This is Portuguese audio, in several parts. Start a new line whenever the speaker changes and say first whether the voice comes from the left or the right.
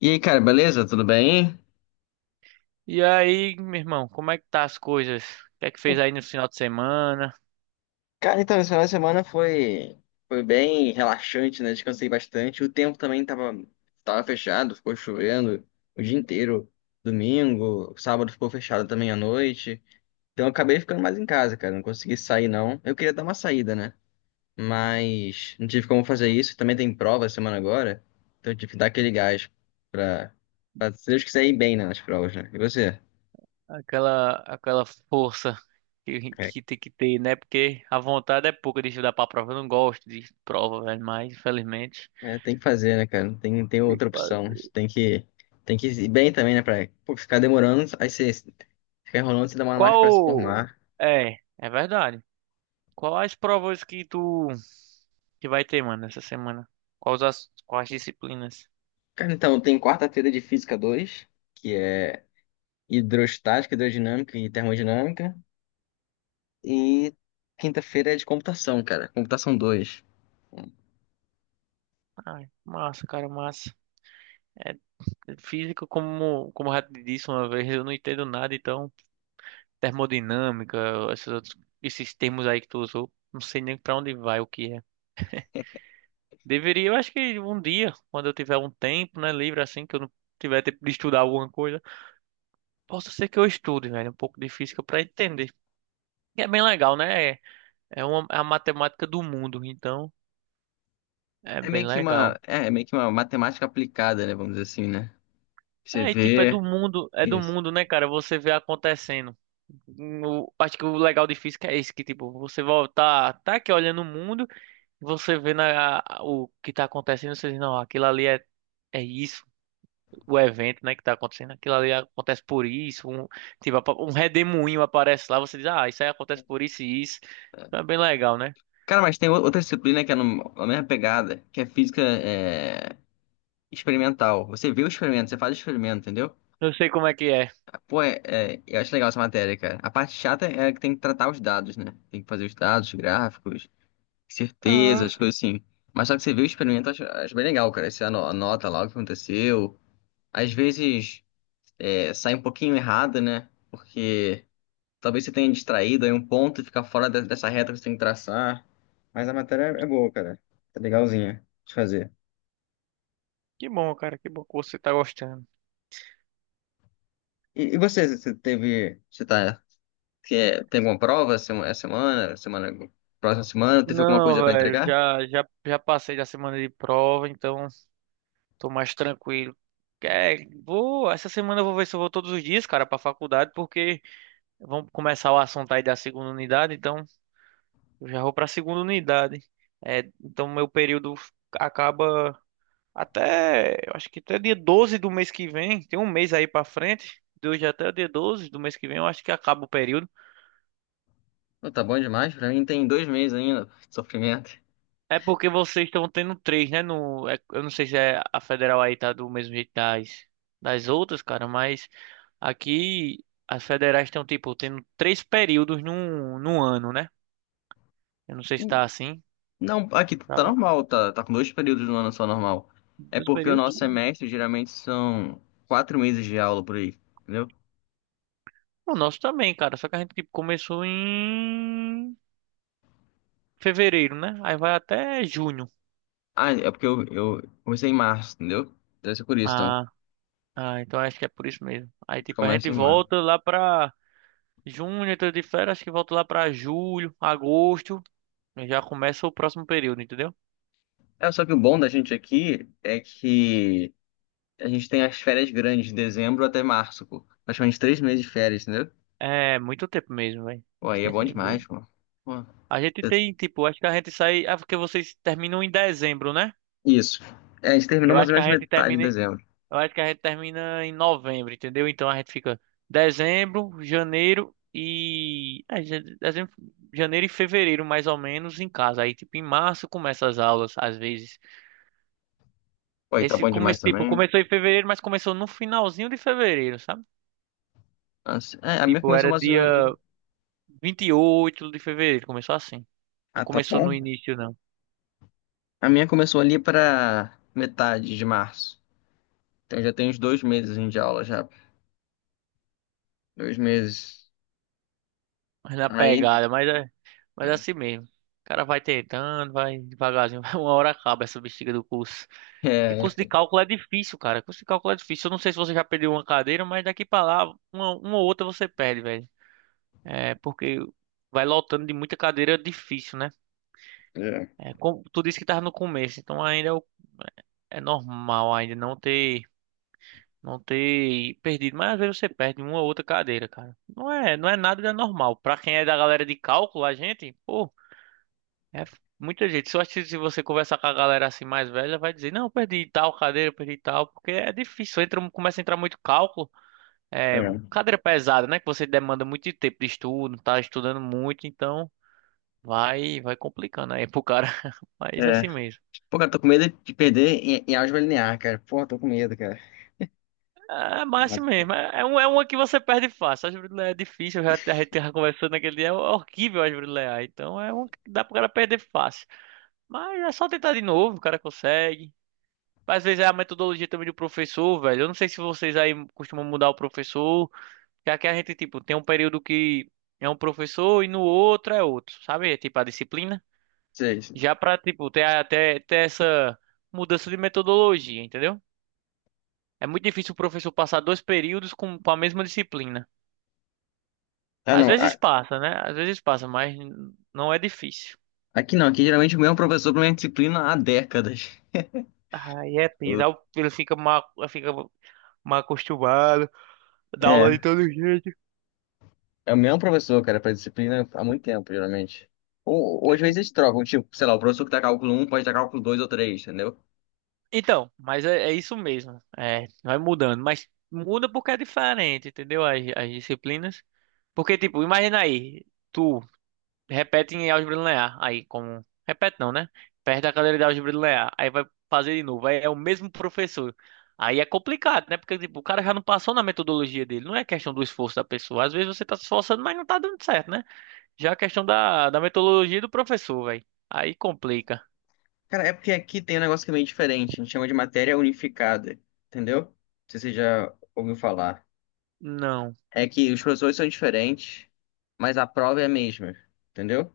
left: E aí, cara, beleza? Tudo bem?
right: E aí, meu irmão, como é que tá as coisas? O que é que fez aí no final de semana?
left: Cara, então, esse final de semana foi bem relaxante, né? Descansei bastante. O tempo também tava fechado, ficou chovendo o dia inteiro. Domingo, sábado ficou fechado também à noite. Então eu acabei ficando mais em casa, cara. Não consegui sair, não. Eu queria dar uma saída, né? Mas não tive como fazer isso. Também tem prova semana agora. Então eu tive que dar aquele gás pra, pra se Deus quiser ir bem, né, nas provas, né? E você?
right: Aquela força que tem que ter, né? Porque a vontade é pouca de estudar pra prova. Eu não gosto de prova, velho, mas infelizmente
left: É, tem que fazer, né, cara? Não tem
right: tem
left: outra
right: que
left: opção. A gente
right: fazer.
left: tem que ir bem também, né, pra pô, ficar demorando. Aí você fica enrolando, você demora mais pra se
right: Qual...
left: formar.
right: É, é verdade. Quais provas que tu que vai ter, mano, essa semana? Quais disciplinas?
left: Cara, então, tem quarta-feira de Física dois, que é hidrostática, hidrodinâmica e termodinâmica. E quinta-feira é de computação, cara. Computação dois.
right: Ai, massa, cara, massa. É, física, como eu já te disse uma vez, eu não entendo nada, então... Termodinâmica, esses outros, esses termos aí que tu usou, não sei nem pra onde vai o que é. Deveria, eu acho que um dia, quando eu tiver um tempo, né, livre assim, que eu não tiver tempo de estudar alguma coisa, possa ser que eu estude, velho, um pouco de física pra entender. E é bem legal, né? É a matemática do mundo, então é
left: É
right: bem
left: meio que uma,
right: legal.
left: é, é meio que uma matemática aplicada, né, vamos dizer assim, né? Você
right: É, e tipo,
left: vê
right: é do
left: isso.
right: mundo, né, cara? Você vê acontecendo. Acho que o legal de física é esse, que tipo, você volta tá aqui olhando o mundo. Você vê o que tá acontecendo, você diz, não, é isso, o evento, né, que tá acontecendo, aquilo ali acontece por isso, um redemoinho aparece lá, você diz, ah, isso aí acontece por isso e isso. Então é bem legal, né?
left: Cara, mas tem outra disciplina que é no, a mesma pegada, que é física, é, experimental. Você vê o experimento, você faz o experimento, entendeu?
right: Eu sei como é.
left: Pô, eu acho legal essa matéria, cara. A parte chata é que tem que tratar os dados, né? Tem que fazer os dados, gráficos, certezas, coisas assim. Mas só que você vê o experimento, eu acho bem legal, cara. Você anota lá o que aconteceu. Às vezes sai um pouquinho errado, né? Porque talvez você tenha distraído aí um ponto e fica fora dessa reta que você tem que traçar. Mas a matéria é boa, cara. Tá legalzinha de fazer.
right: Que bom, cara, que bom que você tá gostando.
left: E você teve. Você tá Que é- Tem alguma prova próxima semana? Teve alguma coisa
right: Não,
left: pra
right: velho,
left: entregar?
right: já passei da semana de prova, então tô mais tranquilo. É, vou, essa semana eu vou ver se eu vou todos os dias, cara, pra faculdade, porque vamos começar o assunto aí da segunda unidade, então. Eu já vou para a segunda unidade. É, então meu período acaba até, eu acho que até dia 12 do mês que vem, tem um mês aí para frente, de hoje até o dia 12 do mês que vem, eu acho que acaba o período.
left: Não, tá bom demais. Pra mim tem 2 meses ainda de sofrimento.
right: É porque vocês estão tendo três, né? Eu não sei se é a federal aí tá do mesmo jeito das outras, cara, mas aqui as federais estão tipo tendo três períodos num ano, né? Eu não sei se tá assim.
left: Não, aqui
right: Tá,
left: tá
right: bom.
left: normal, tá com 2 períodos no ano, só normal. É
right: Dois
left: porque o
right: períodos?
left: nosso semestre geralmente são 4 meses de aula por aí, entendeu?
right: É o nosso também, cara. Só que a gente tipo, começou em fevereiro, né? Aí vai até junho.
left: Ah, é porque eu comecei em março, entendeu? Deve ser por isso, então.
right: Ah, ah, então acho que é por isso mesmo.
left: A
right: Aí
left: gente
right: tipo, a gente
left: começa em março.
right: volta lá pra junho, entra de férias, acho que volta lá pra julho, agosto. E já começa o próximo período, entendeu?
left: É, só que o bom da gente aqui é que a gente tem as férias grandes de dezembro até março, pô. Praticamente 3 meses de férias, entendeu?
right: É muito tempo mesmo, velho.
left: Pô, aí é bom demais, pô. Pô,
right: A gente
left: é-
right: tem, tipo, acho que a gente sai. Ah, porque vocês terminam em dezembro, né?
left: isso. É, a gente terminou
right: Eu
left: mais
right: acho
left: ou
right: que
left: menos
right: a gente
left: metade de
right: termina.
left: dezembro.
right: Eu acho que a gente termina em novembro, entendeu? Então a gente fica dezembro, janeiro e fevereiro, mais ou menos, em casa. Aí, tipo, em março começa as aulas, às vezes.
left: Pô, aí tá
right: Esse
left: bom demais
right: começo, tipo,
left: também, né?
right: começou em fevereiro, mas começou no finalzinho de fevereiro, sabe?
left: Nossa, é, a minha
right: Tipo,
left: começou
right: era
left: mais ou
right: dia
left: menos.
right: 28 de fevereiro, começou assim. Não
left: Ah, tá
right: começou no
left: bom?
right: início, não.
left: A minha começou ali pra metade de março. Então já tem uns 2 meses assim, de aula já. 2 meses.
right: Mas na
left: Aí.
right: pegada, mas é assim mesmo. O cara vai tentando, vai devagarzinho. Uma hora acaba essa bexiga do curso. Porque
left: É.
right: curso de
left: É.
right: cálculo é difícil, cara. Curso de cálculo é difícil. Eu não sei se você já perdeu uma cadeira, mas daqui pra lá, uma ou outra você perde, velho. É, porque vai lotando de muita cadeira difícil, né? Tu disse que tava no começo, então é normal ainda não ter, não ter perdido. Mas às vezes você perde uma ou outra cadeira, cara. Não é nada de anormal. Pra quem é da galera de cálculo, a gente, pô. Muita gente. Só acho que se você conversar com a galera assim mais velha, vai dizer, não, eu perdi tal cadeira, eu perdi tal, porque é difícil, entra, começa a entrar muito cálculo. É,
left: É.
right: cadeira pesada, né? Que você demanda muito tempo de estudo, tá estudando muito, então vai complicando aí pro cara. Mas
left: É.
right: assim mesmo.
left: Pô, cara, tô com medo de perder em álgebra linear, cara. Pô, tô com medo, cara.
right: É, mas assim
left: Mas não
right: mesmo. É uma que você perde fácil. A árvore de leão é difícil, a gente tava conversando naquele dia, é horrível a árvore de leão. Então é uma que dá pro cara perder fácil. Mas é só tentar de novo, o cara consegue. Às vezes é a metodologia também do professor, velho. Eu não sei se vocês aí costumam mudar o professor. Que aqui a gente, tipo, tem um período que é um professor e no outro é outro, sabe? É tipo a disciplina.
left: sei.
right: Já pra, tipo, ter até ter, essa mudança de metodologia, entendeu? É muito difícil o professor passar dois períodos com a mesma disciplina.
left: Ah,
right: Às
left: não.
right: vezes passa, né? Às vezes passa, mas não é difícil.
left: Aqui não. Aqui geralmente o mesmo professor pra minha disciplina há décadas.
right: Aí é pisar, ele fica mal acostumado, dá
left: É.
right: aula de todo jeito.
left: É o mesmo professor, cara, pra disciplina há muito tempo, geralmente. Ou às vezes eles trocam, tipo, sei lá, o professor que dá cálculo um pode dar cálculo dois ou três, entendeu?
right: Então, é isso mesmo. É, vai mudando, mas muda porque é diferente, entendeu? As disciplinas. Porque, tipo, imagina aí, tu repete em álgebra linear, aí como. Repete não, né? Perde a cadeira de álgebra linear, aí vai fazer de novo, aí é o mesmo professor. Aí é complicado, né? Porque, tipo, o cara já não passou na metodologia dele. Não é questão do esforço da pessoa. Às vezes você tá se esforçando, mas não tá dando certo, né? Já é questão da metodologia do professor, velho. Aí complica.
left: Cara, é porque aqui tem um negócio que é meio diferente, a gente chama de matéria unificada, entendeu? Não sei se você já ouviu falar.
right: Não.
left: É que os professores são diferentes, mas a prova é a mesma, entendeu?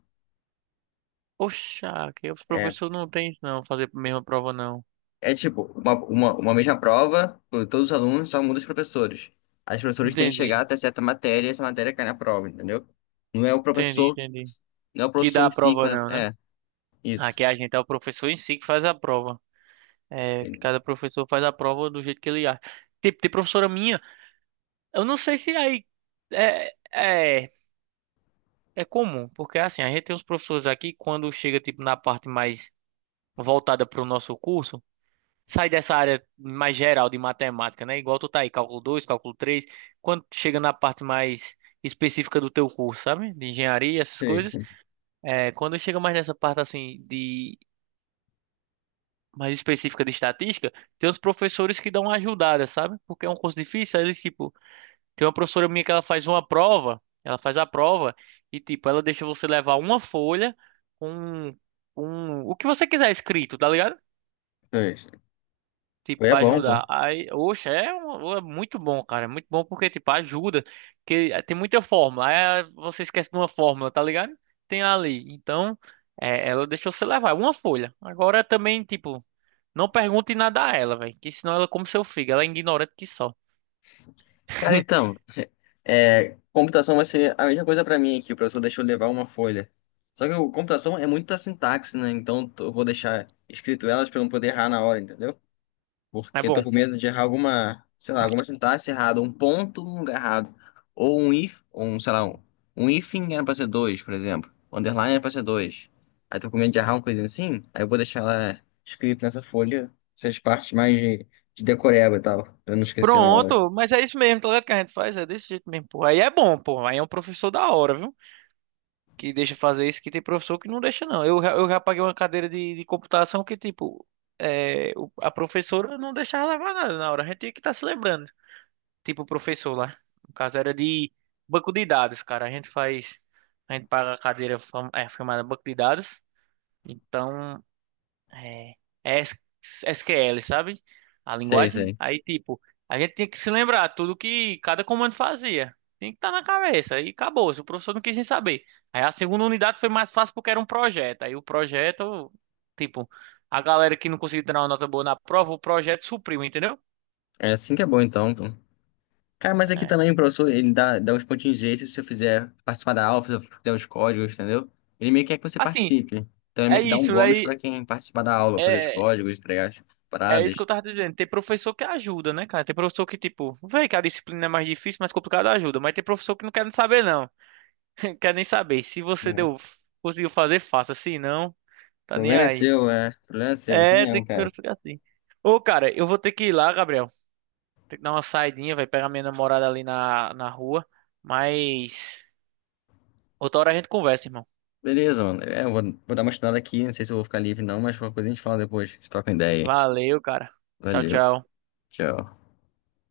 right: Oxa, que os
left: É,
right: professores não têm não, fazer a mesma prova não.
left: é tipo, uma mesma prova para todos os alunos, só muda os professores. Aí os professores têm que chegar
right: Entendi,
left: até certa matéria e essa matéria cai na prova, entendeu? Não é o professor,
right: entendi.
left: não é o
right: Que
left: professor
right: dá a
left: em si que
right: prova
left: faz
right: não,
left: a...
right: né?
left: É, isso.
right: Aqui a gente é o professor em si que faz a prova. É,
left: Entendeu?
right: cada professor faz a prova do jeito que ele acha. Tipo, tem professora minha, eu não sei se aí é, é, é comum, porque assim, a gente tem uns professores aqui, quando chega tipo na parte mais voltada para o nosso curso, sai dessa área mais geral de matemática, né? Igual tu tá aí, cálculo 2, cálculo 3. Quando chega na parte mais específica do teu curso, sabe? De engenharia, essas
left: Sei,
right: coisas.
left: sei,
right: É, quando chega mais nessa parte assim de mais específica de estatística, tem os professores que dão uma ajudada, sabe? Porque é um curso difícil, aí eles tipo, tem uma professora minha que ela faz a prova e tipo, ela deixa você levar uma folha com um, o que você quiser escrito, tá ligado?
left: sei. Sei.
right: Tipo,
left: Foi é
right: pra
left: bom, pô.
right: ajudar. Aí, oxe, é muito bom, cara. É muito bom porque, tipo, ajuda. Que tem muita forma. Aí ah, você esquece de uma fórmula, tá ligado? Tem ali. Então, é, ela deixou você levar. Uma folha. Agora também, tipo, não pergunte nada a ela, velho. Que senão ela come seu fígado. Ela é ignorante que só.
left: Cara, então, computação vai ser a mesma coisa para mim aqui. O professor deixou eu levar uma folha. Só que o computação é muita sintaxe, né? Então eu vou deixar escrito elas para não poder errar na hora, entendeu?
right: Mas
left: Porque eu
right: bom.
left: tô com medo de errar alguma, sei lá, alguma sintaxe errada, um ponto no lugar errado, ou um if, ou um, sei lá, um hífen era pra ser dois, por exemplo, um underline era pra ser dois. Aí tô com medo de errar uma coisa assim, aí eu vou deixar lá escrito nessa folha essas partes mais de decoreba e tal, pra eu não esquecer na hora.
right: Pronto, mas é isso mesmo, tá ligado? Que a gente faz, é desse jeito mesmo, pô. Aí é bom, pô. Aí é um professor da hora, viu? Que deixa fazer isso, que tem professor que não deixa, não. Eu já paguei uma cadeira de computação que, tipo, a professora não deixava levar nada na hora. A gente tinha que estar se lembrando. Tipo, o professor lá. No caso, era de banco de dados, cara. A gente faz. A gente paga a cadeira chamada banco de dados. Então. É, é S- SQL, sabe? A
left: Sei,
right: linguagem.
left: sei.
right: Aí, tipo, a gente tinha que se lembrar tudo que cada comando fazia. Tinha que estar na cabeça. E acabou. Se o professor não quis nem saber. Aí a segunda unidade foi mais fácil porque era um projeto. Aí o projeto, tipo, a galera que não conseguiu tirar uma nota boa na prova, o projeto supriu, entendeu?
left: É assim que é bom então, pô. Cara, mas aqui
right: É.
left: também o professor, ele dá uns contingências se você fizer participar da aula, se você fizer os códigos, entendeu? Ele meio que quer que você
right: Assim,
left: participe. Então ele
right: é
left: meio que dá um
right: isso.
left: bônus
right: Aí
left: pra quem participar da aula, fazer os
right: é,
left: códigos, entregar as
right: é isso que
left: paradas.
right: eu tava dizendo. Tem professor que ajuda, né, cara? Tem professor que, tipo, vê que a disciplina é mais difícil, mais complicada ajuda. Mas tem professor que não quer nem saber, não. Quero nem saber. Se você
left: É.
right: deu, conseguiu fazer, faça. Se não, tá nem
left: Problema é
right: aí.
left: seu, é. Problema é seu, isso
right: É, tem
left: não,
right: que
left: cara.
right: ficar assim. Ô, cara, eu vou ter que ir lá, Gabriel. Tem que dar uma saidinha, vai pegar minha namorada ali na rua. Mas outra hora a gente conversa, irmão.
left: Beleza, mano. É, eu vou dar uma estudada aqui, não sei se eu vou ficar livre não, mas qualquer coisa a gente fala depois. A gente troca uma ideia aí.
right: Valeu, cara. Tchau,
left: Valeu.
right: tchau.
left: Tchau.